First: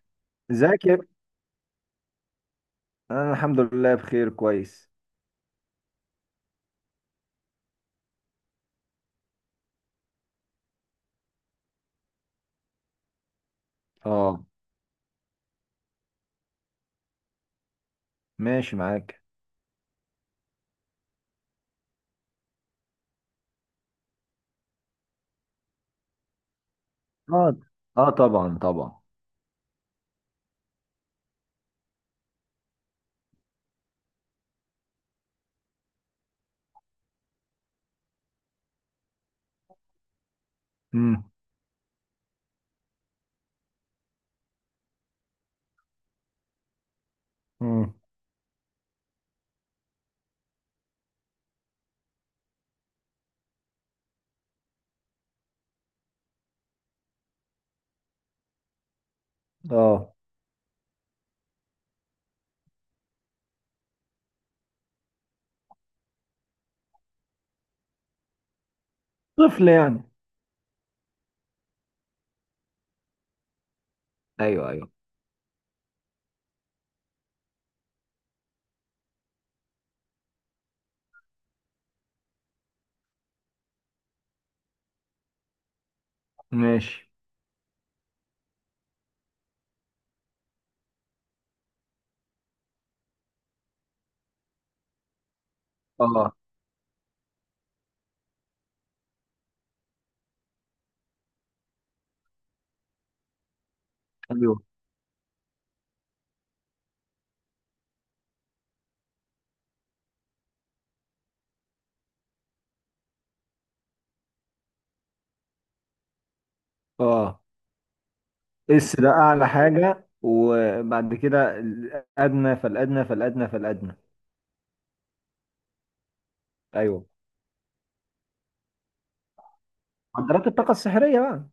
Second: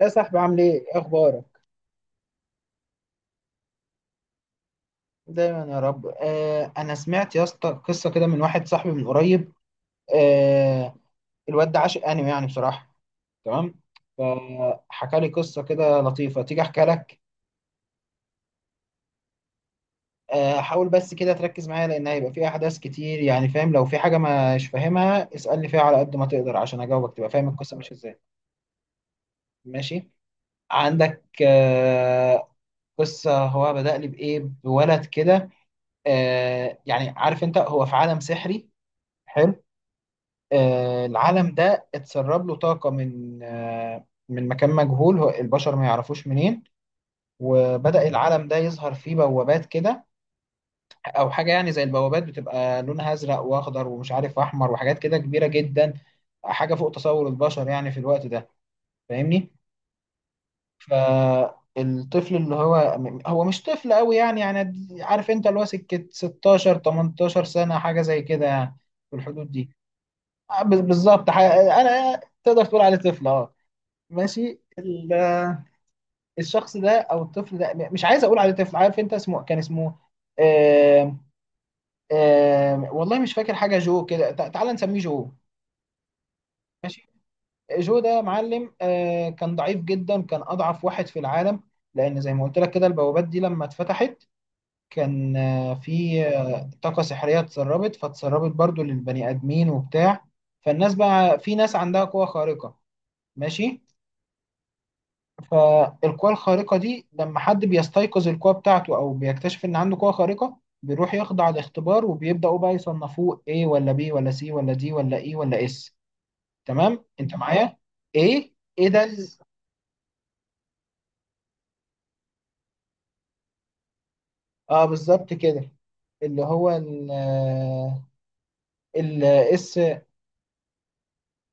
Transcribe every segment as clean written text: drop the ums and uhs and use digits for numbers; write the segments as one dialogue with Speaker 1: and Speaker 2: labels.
Speaker 1: يا صاحبي عامل ايه؟
Speaker 2: ازيك يا
Speaker 1: إيه
Speaker 2: ابني؟
Speaker 1: اخبارك؟
Speaker 2: انا الحمد لله بخير كويس.
Speaker 1: دايما يا رب. انا سمعت يا اسطى قصه كده من واحد صاحبي من قريب. آه الواد ده عاشق انمي يعني بصراحه. تمام،
Speaker 2: اه.
Speaker 1: فحكى لي قصه كده لطيفه، تيجي احكي لك.
Speaker 2: ماشي معاك.
Speaker 1: حاول بس كده تركز معايا، لان هيبقى في احداث كتير، يعني فاهم لو في حاجه مش فاهمها اسالني فيها على قد ما تقدر عشان اجاوبك تبقى فاهم
Speaker 2: اه.
Speaker 1: القصه ماشيه
Speaker 2: اه،
Speaker 1: ازاي.
Speaker 2: طبعا طبعا.
Speaker 1: ماشي، عندك قصه. هو بدأ لي بايه؟ بولد كده، يعني عارف انت، هو في عالم سحري. حلو،
Speaker 2: امم.
Speaker 1: العالم ده اتسرب له طاقة من من مكان مجهول البشر ما يعرفوش منين.
Speaker 2: امم.
Speaker 1: وبدأ العالم ده يظهر فيه بوابات كده، أو حاجة يعني زي البوابات، بتبقى لونها أزرق وأخضر ومش عارف أحمر وحاجات كده كبيرة جدا، حاجة فوق تصور البشر يعني في الوقت ده. فاهمني؟
Speaker 2: اه.
Speaker 1: فالطفل اللي هو، هو مش طفل قوي يعني عارف أنت اللي هو سكة 16 18 سنة حاجة زي كده يعني، في الحدود
Speaker 2: طفل
Speaker 1: دي.
Speaker 2: يعني.
Speaker 1: بالظبط، أنا تقدر تقول عليه طفل اه. ماشي،
Speaker 2: ايوه ايوه.
Speaker 1: الشخص ده او الطفل ده مش عايز اقول عليه طفل. عارف انت اسمه كان اسمه آم، آم، والله مش فاكر حاجه. جو كده، تعال نسميه جو. ماشي،
Speaker 2: ماشي.
Speaker 1: جو ده معلم، كان ضعيف جدا، كان اضعف واحد في العالم. لان زي ما قلت لك كده البوابات دي لما اتفتحت كان آه، في
Speaker 2: اه.
Speaker 1: آه، طاقه سحريه اتسربت، فاتسربت برضو للبني ادمين وبتاع. فالناس بقى في ناس عندها قوه خارقه. ماشي،
Speaker 2: ايوه.
Speaker 1: فالقوى الخارقة دي لما حد بيستيقظ القوة بتاعته أو بيكتشف إن عنده قوة خارقة بيروح يخضع لاختبار، وبيبدأوا بقى يصنفوه A ولا B ولا C ولا D ولا E ولا S. تمام؟ أنت
Speaker 2: اه،
Speaker 1: معايا؟ A، إيه
Speaker 2: اس
Speaker 1: ده
Speaker 2: ده اعلى حاجة وبعد كده الادنى فالادنى فالادنى فالادنى.
Speaker 1: اه بالظبط كده. اللي هو
Speaker 2: ايوه،
Speaker 1: ال، ال اس،
Speaker 2: معدلات الطاقة السحرية بقى.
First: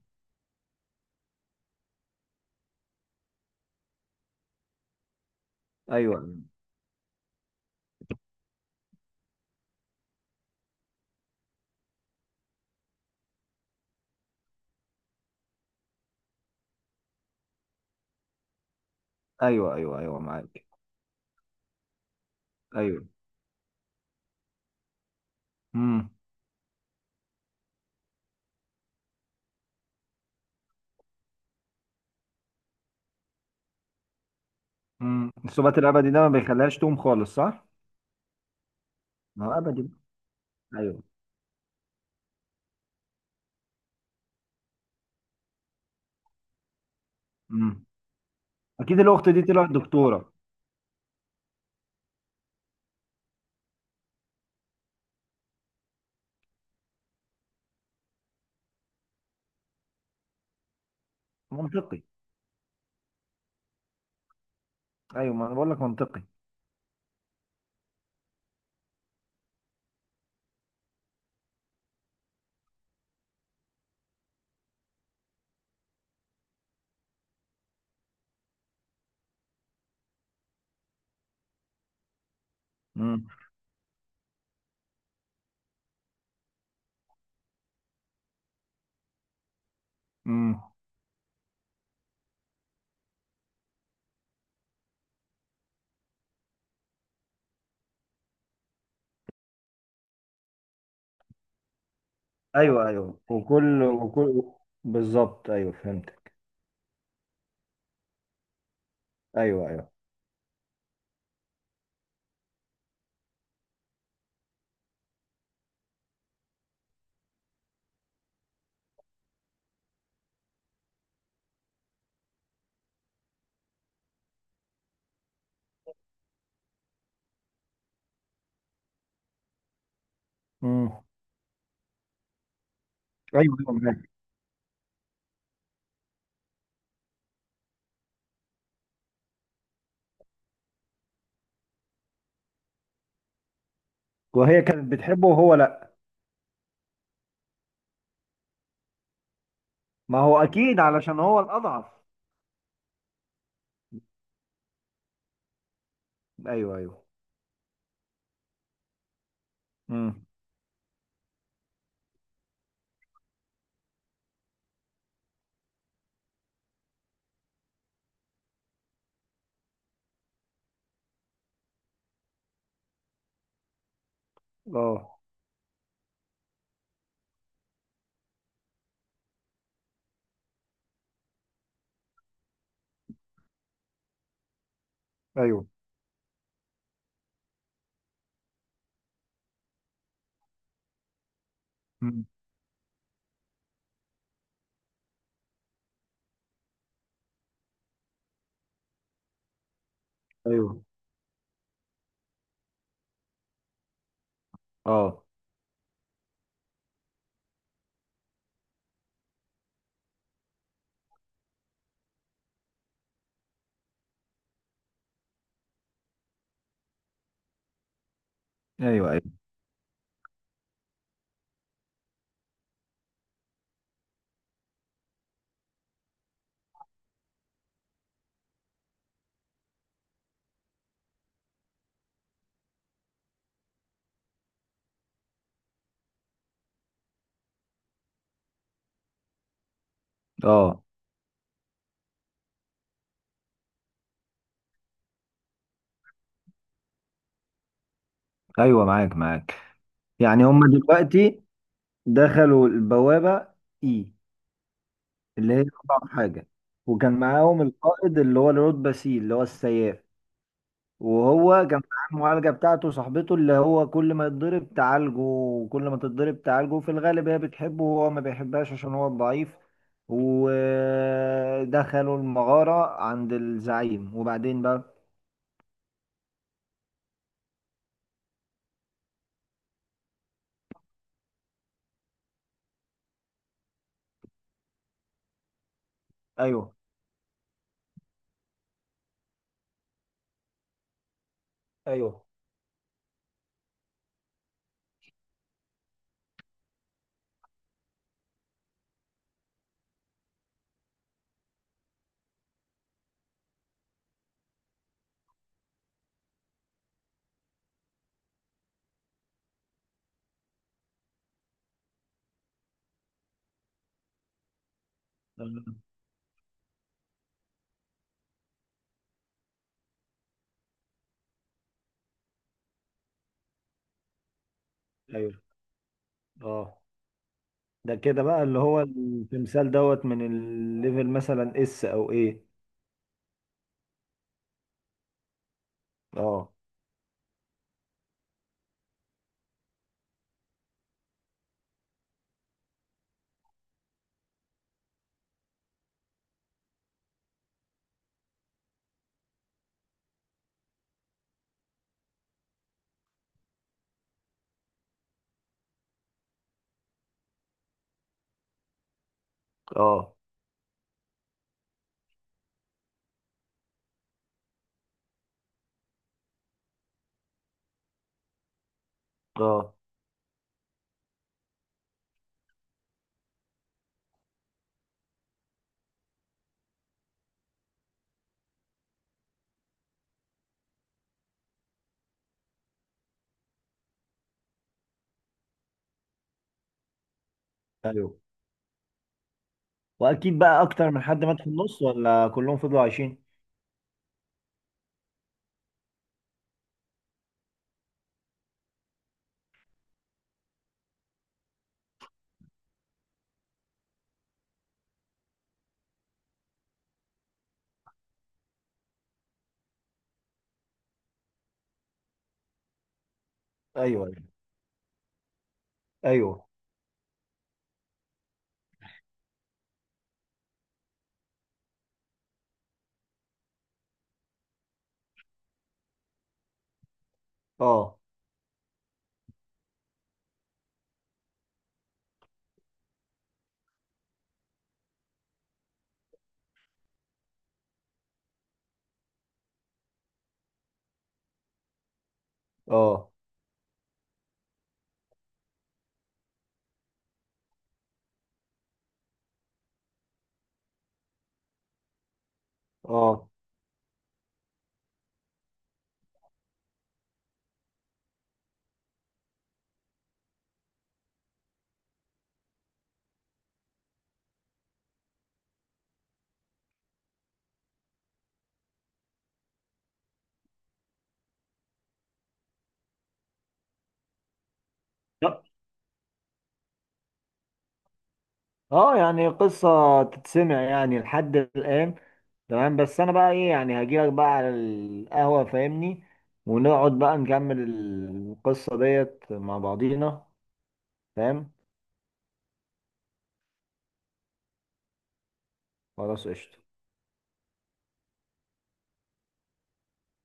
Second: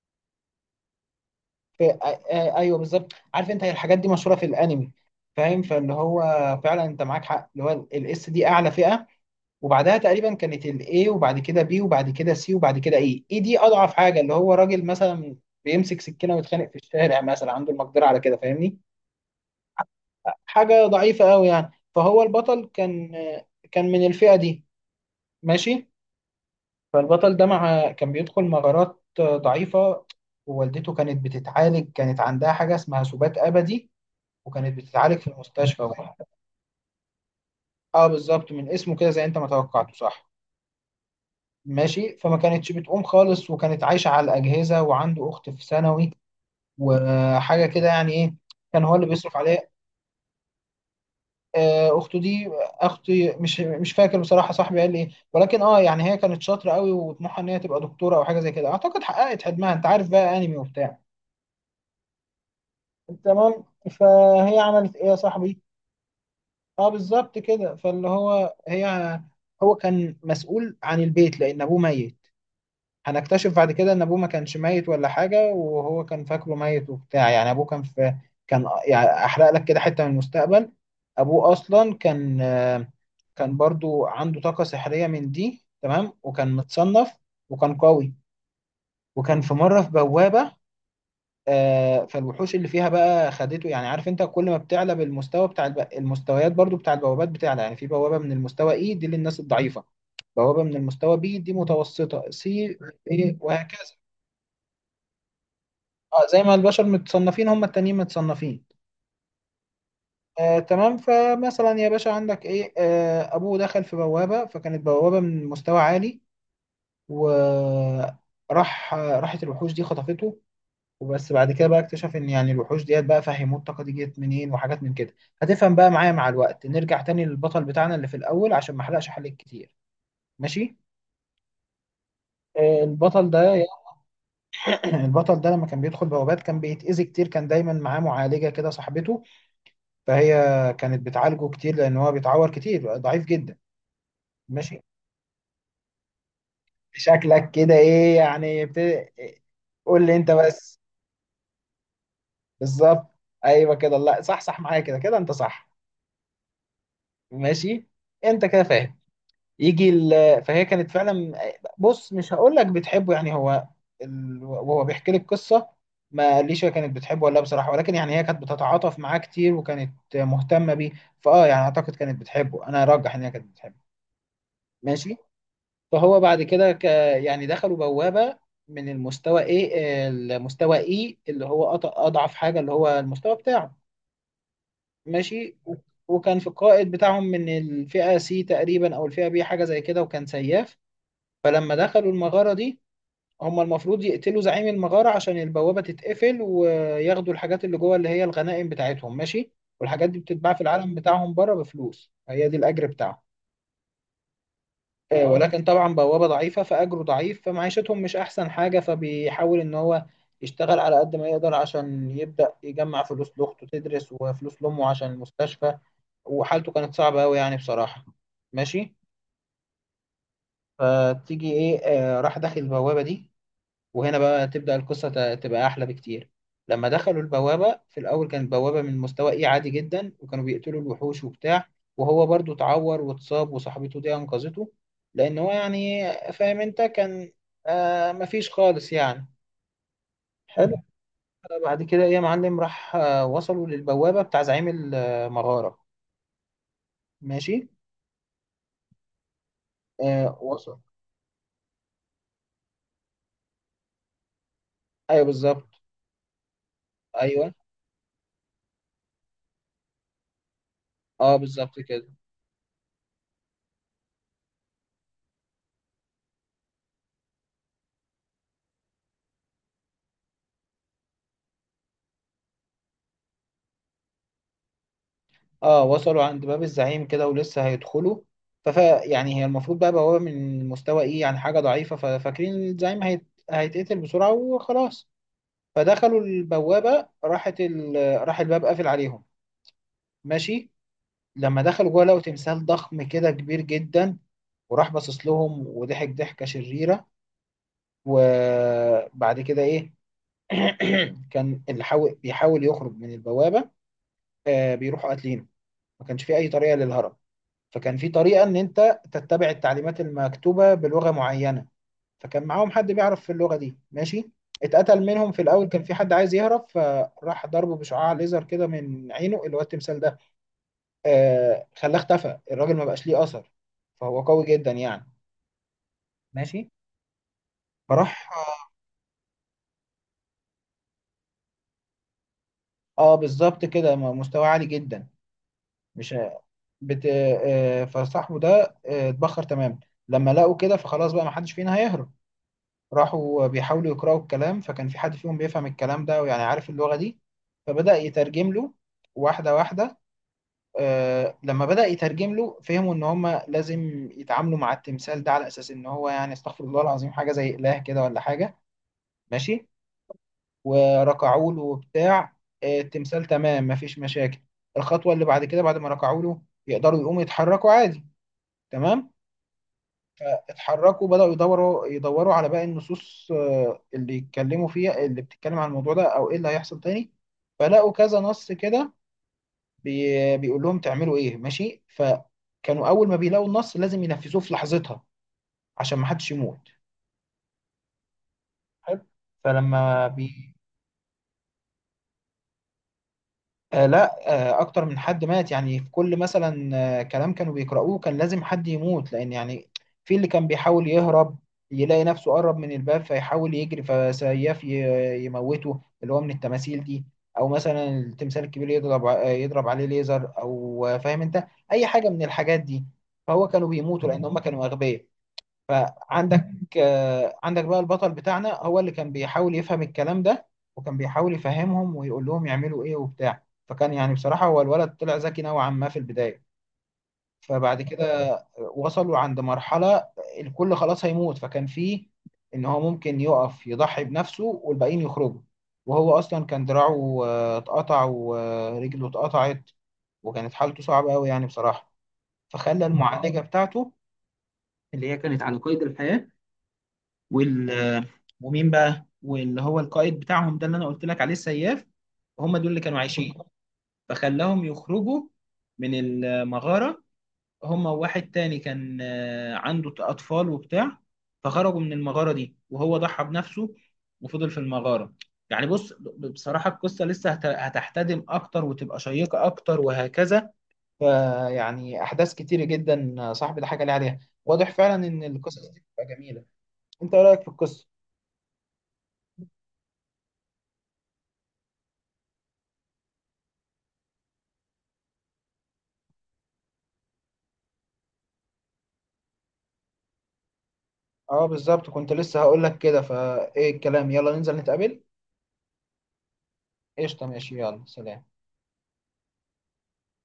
Speaker 1: في ايوه بالظبط، عارف انت هي الحاجات دي مشهوره في الانمي. فاهم؟ فاللي هو
Speaker 2: ايوه
Speaker 1: فعلا انت معاك حق، اللي هو الاس دي اعلى فئه، وبعدها تقريبا كانت الاي، وبعد كده بي، وبعد كده سي، وبعد كده اي. اي دي اضعف حاجه، اللي هو راجل مثلا بيمسك سكينه ويتخانق في الشارع مثلا عنده المقدره على كده، فاهمني؟
Speaker 2: ايوه ايوه ايوه معاك.
Speaker 1: حاجه ضعيفه قوي يعني. فهو البطل
Speaker 2: ايوه.
Speaker 1: كان، كان من الفئه دي. ماشي،
Speaker 2: امم.
Speaker 1: فالبطل ده مع كان بيدخل مغارات ضعيفه، ووالدته كانت بتتعالج، كانت عندها حاجه اسمها سبات ابدي، وكانت بتتعالج في
Speaker 2: الثبات
Speaker 1: المستشفى.
Speaker 2: الابدي ده ما بيخليهاش تقوم خالص صح؟
Speaker 1: اه بالظبط، من اسمه كده، زي انت
Speaker 2: ما
Speaker 1: ما
Speaker 2: هو ابدي.
Speaker 1: توقعته صح.
Speaker 2: ايوه.
Speaker 1: ماشي، فما كانتش بتقوم خالص، وكانت عايشة على الأجهزة، وعنده أخت في ثانوي وحاجة
Speaker 2: مم.
Speaker 1: كده يعني إيه. كان هو
Speaker 2: اكيد
Speaker 1: اللي
Speaker 2: الاخت
Speaker 1: بيصرف
Speaker 2: دي طلعت
Speaker 1: عليه.
Speaker 2: دكتوره.
Speaker 1: أخته دي، أختي مش فاكر بصراحة صاحبي قال لي إيه، ولكن أه يعني هي كانت شاطرة قوي وطموحها إن هي تبقى دكتورة أو حاجة زي كده، أعتقد حققت حلمها. أنت عارف بقى أنمي وبتاع.
Speaker 2: منطقي.
Speaker 1: تمام، فهي عملت إيه يا
Speaker 2: ايوه، ما انا
Speaker 1: صاحبي؟
Speaker 2: بقول لك منطقي.
Speaker 1: أه بالظبط كده. فاللي هو هي، هو كان مسؤول عن البيت لأن أبوه ميت. هنكتشف بعد كده ان ابوه ما كانش ميت ولا حاجه، وهو كان فاكره ميت وبتاع. يعني ابوه كان في، كان يعني احرق لك كده حته من المستقبل. ابوه اصلا كان،
Speaker 2: امم.
Speaker 1: كان برضو عنده طاقه سحريه من دي، تمام، وكان متصنف وكان قوي، وكان في مره في بوابه.
Speaker 2: امم.
Speaker 1: فالوحوش اللي فيها بقى خدته. يعني عارف انت، كل ما بتعلى بالمستوى بتاع المستويات، برضو بتاع البوابات بتعلى، يعني في بوابه من المستوى اي دي للناس الضعيفه، بوابه من المستوى بي دي متوسطه، سي
Speaker 2: ايوه ايوه
Speaker 1: ايه،
Speaker 2: وكل
Speaker 1: وهكذا.
Speaker 2: وكل بالظبط. ايوه
Speaker 1: اه،
Speaker 2: فهمتك.
Speaker 1: زي ما البشر متصنفين هم التانيين متصنفين.
Speaker 2: ايوه ايوه.
Speaker 1: تمام. فمثلا يا باشا، عندك ايه، ابوه دخل في بوابة، فكانت بوابة من مستوى عالي، وراح راحت الوحوش دي خطفته. وبس بعد كده بقى اكتشف ان يعني الوحوش ديت بقى فهموه الطاقة دي جت منين، وحاجات من كده هتفهم بقى معايا مع الوقت. نرجع تاني للبطل بتاعنا اللي في الاول عشان ما احرقش حلقة كتير. ماشي،
Speaker 2: امم.
Speaker 1: البطل
Speaker 2: ايوه
Speaker 1: ده.
Speaker 2: ايوه معاك.
Speaker 1: البطل ده لما كان بيدخل بوابات كان بيتأذي كتير. كان دايما معاه معالجة كده، صاحبته. فهي كانت بتعالجه كتير لان هو بيتعور كتير، ضعيف جدا.
Speaker 2: وهي
Speaker 1: ماشي،
Speaker 2: كانت بتحبه وهو لا.
Speaker 1: شكلك كده ايه يعني قول لي
Speaker 2: ما
Speaker 1: انت
Speaker 2: هو
Speaker 1: بس.
Speaker 2: اكيد علشان هو الاضعف.
Speaker 1: بالظبط، ايوه كده، لا صح، صح، معايا كده كده، انت صح.
Speaker 2: ايوه ايوه.
Speaker 1: ماشي، انت كده فاهم. يجي
Speaker 2: امم.
Speaker 1: فهي كانت فعلا، بص مش هقول لك بتحبه يعني. هو وهو بيحكي لي القصه ما قاليش هي كانت بتحبه ولا لا بصراحه، ولكن يعني هي كانت بتتعاطف معاه كتير وكانت مهتمه بيه. فاه يعني اعتقد كانت بتحبه. انا ارجح ان هي كانت بتحبه. ماشي،
Speaker 2: اه.
Speaker 1: فهو بعد كده يعني دخلوا بوابة من المستوى ايه، المستوى اي، اللي هو اضعف حاجة، اللي هو المستوى بتاعه. ماشي،
Speaker 2: ايوه.
Speaker 1: وكان في القائد بتاعهم من الفئة سي تقريبا او الفئة بي حاجة زي كده، وكان سياف. فلما دخلوا
Speaker 2: امم.
Speaker 1: المغارة دي، هم المفروض يقتلوا زعيم المغارة عشان البوابة تتقفل، وياخدوا الحاجات اللي جوه اللي هي الغنائم بتاعتهم، ماشي. والحاجات دي بتتباع في
Speaker 2: ايوه.
Speaker 1: العالم بتاعهم بره بفلوس، هي دي الأجر بتاعهم.
Speaker 2: اه.
Speaker 1: ولكن طبعا بوابة ضعيفة فأجره ضعيف، فمعيشتهم مش أحسن حاجة. فبيحاول إن هو يشتغل على قد ما يقدر عشان يبدأ يجمع فلوس لأخته تدرس، وفلوس لأمه عشان المستشفى. وحالته كانت صعبة أوي يعني بصراحة. ماشي،
Speaker 2: ايوه ايوه.
Speaker 1: فتيجي إيه، راح داخل البوابة دي. وهنا بقى تبدأ القصة تبقى أحلى بكتير. لما دخلوا البوابة في الأول كانت بوابة من مستوى إيه، عادي جدا، وكانوا بيقتلوا الوحوش وبتاع. وهو برضو اتعور واتصاب وصاحبته دي أنقذته، لأن هو يعني فاهم أنت كان مفيش خالص يعني. حلو.
Speaker 2: اه.
Speaker 1: بعد كده إيه يا معلم، راح وصلوا للبوابة بتاع زعيم المغارة. ماشي،
Speaker 2: ايوه معاك معاك. يعني هما
Speaker 1: وصل.
Speaker 2: دلوقتي دخلوا البوابه اي
Speaker 1: أيوه
Speaker 2: اللي هي
Speaker 1: بالظبط.
Speaker 2: أصعب حاجة، وكان
Speaker 1: أيوه
Speaker 2: معاهم القائد اللي هو الرود باسيل اللي هو السياف،
Speaker 1: أه
Speaker 2: وهو
Speaker 1: بالظبط
Speaker 2: كان
Speaker 1: كده.
Speaker 2: معاه المعالجة بتاعته صاحبته اللي هو كل ما يتضرب تعالجه وكل ما تتضرب تعالجه. في الغالب هي بتحبه وهو ما بيحبهاش عشان هو ضعيف. ودخلوا المغارة عند الزعيم وبعدين بقى.
Speaker 1: اه وصلوا عند باب الزعيم كده ولسه هيدخلوا. فف يعني هي المفروض بقى بوابة من مستوى ايه، يعني حاجة ضعيفة، ففاكرين الزعيم هيتقتل بسرعة وخلاص. فدخلوا
Speaker 2: ايوه
Speaker 1: البوابة راحت راح الباب قافل عليهم. ماشي، لما دخلوا جوه لقوا
Speaker 2: ايوه
Speaker 1: تمثال ضخم كده كبير جدا، وراح باصص لهم وضحك ضحكة شريرة. وبعد كده ايه. كان اللي حاول بيحاول يخرج من البوابة بيروحوا قاتلينه. ما كانش في اي طريقة للهرب. فكان في طريقة إن أنت تتبع التعليمات المكتوبة بلغة معينة، فكان معاهم حد بيعرف في اللغة دي. ماشي، اتقتل منهم في الأول، كان في حد عايز يهرب فراح ضربه بشعاع ليزر كده من عينه، اللي هو التمثال ده. خلاه اختفى الراجل، ما بقاش ليه أثر. فهو قوي جدا يعني.
Speaker 2: ايوه.
Speaker 1: ماشي،
Speaker 2: اه، ده كده
Speaker 1: فراح
Speaker 2: بقى اللي هو التمثال دوت من الليفل مثلا اس او ايه.
Speaker 1: اه بالظبط كده، مستوى عالي جدا، مش
Speaker 2: اه.
Speaker 1: بت... فصاحبه ده اتبخر تمام. لما لقوا كده فخلاص بقى ما حدش فينا هيهرب. راحوا بيحاولوا يقرأوا الكلام، فكان في حد فيهم بيفهم الكلام ده، ويعني عارف اللغة دي، فبدأ يترجم له واحدة واحدة. لما بدأ يترجم له فهموا إن هما لازم يتعاملوا مع التمثال ده على أساس إن هو يعني، استغفر الله العظيم، حاجة زي إله كده ولا حاجة. ماشي،
Speaker 2: اه.
Speaker 1: وركعوا له وبتاع. التمثال تمام مفيش مشاكل. الخطوة اللي بعد كده بعد ما ركعوا له، يقدروا يقوموا يتحركوا عادي. تمام،
Speaker 2: اه.
Speaker 1: اتحركوا، بدأوا يدوروا على باقي النصوص، اللي يتكلموا فيها، اللي بتتكلم عن الموضوع ده او ايه اللي هيحصل تاني. فلقوا كذا نص كده بي بيقول لهم تعملوا ايه، ماشي. فكانوا اول ما بيلاقوا النص لازم ينفذوه في لحظتها، عشان ما حدش يموت.
Speaker 2: ايوه،
Speaker 1: حلو، فلما بي
Speaker 2: واكيد بقى اكتر من حد مات في النص ولا كلهم فضلوا عايشين.
Speaker 1: لا، اكتر من حد مات يعني. في كل مثلا كلام كانوا بيقرأوه كان لازم حد يموت، لان يعني في اللي كان بيحاول يهرب، يلاقي نفسه قرب من الباب فيحاول يجري، فسياف يموته، اللي هو من التماثيل دي. او مثلا التمثال الكبير يضرب يضرب عليه ليزر، او فاهم انت اي حاجة من الحاجات دي. فهو كانوا
Speaker 2: ايوه
Speaker 1: بيموتوا
Speaker 2: ايوه
Speaker 1: لان هم كانوا اغبياء.
Speaker 2: ايوه.
Speaker 1: فعندك عندك بقى البطل بتاعنا هو اللي كان بيحاول يفهم الكلام ده، وكان بيحاول يفهمهم ويقول لهم يعملوا ايه وبتاع. فكان يعني بصراحة هو الولد طلع ذكي نوعا ما في البداية. فبعد
Speaker 2: اه.
Speaker 1: كده وصلوا عند مرحلة الكل خلاص هيموت، فكان فيه ان هو ممكن يقف يضحي بنفسه والباقيين يخرجوا. وهو اصلا كان دراعه اتقطع، ورجله اتقطعت، وكانت حالته صعبة قوي يعني بصراحة. فخلى
Speaker 2: اه.
Speaker 1: المعالجة بتاعته اللي هي كانت على قيد الحياة، وال ومين بقى واللي هو القائد بتاعهم ده اللي انا قلت لك عليه السياف، هم دول اللي كانوا
Speaker 2: اه.
Speaker 1: عايشين. فخلاهم يخرجوا من المغارة، هم وواحد تاني كان عنده أطفال وبتاع. فخرجوا من المغارة دي وهو ضحى بنفسه، وفضل في المغارة. يعني بص بصراحة القصة لسه هتحتدم أكتر وتبقى شيقة أكتر وهكذا. فيعني أحداث كتيرة جدا صاحبي ده حاجة ليه عليها. واضح فعلا إن
Speaker 2: لا.
Speaker 1: القصص دي بتبقى جميلة. أنت إيه رأيك في القصة؟
Speaker 2: اه يعني قصة تتسمع يعني لحد الآن. تمام، بس أنا بقى إيه يعني هجيلك بقى على القهوة فاهمني. ونقعد بقى نكمل القصة ديت مع بعضينا.
Speaker 1: اه
Speaker 2: فاهم.
Speaker 1: بالظبط كنت لسه هقول لك كده. فايه الكلام، يلا ننزل نتقابل.
Speaker 2: خلاص قشطة.
Speaker 1: قشطة، ماشي، يلا سلام.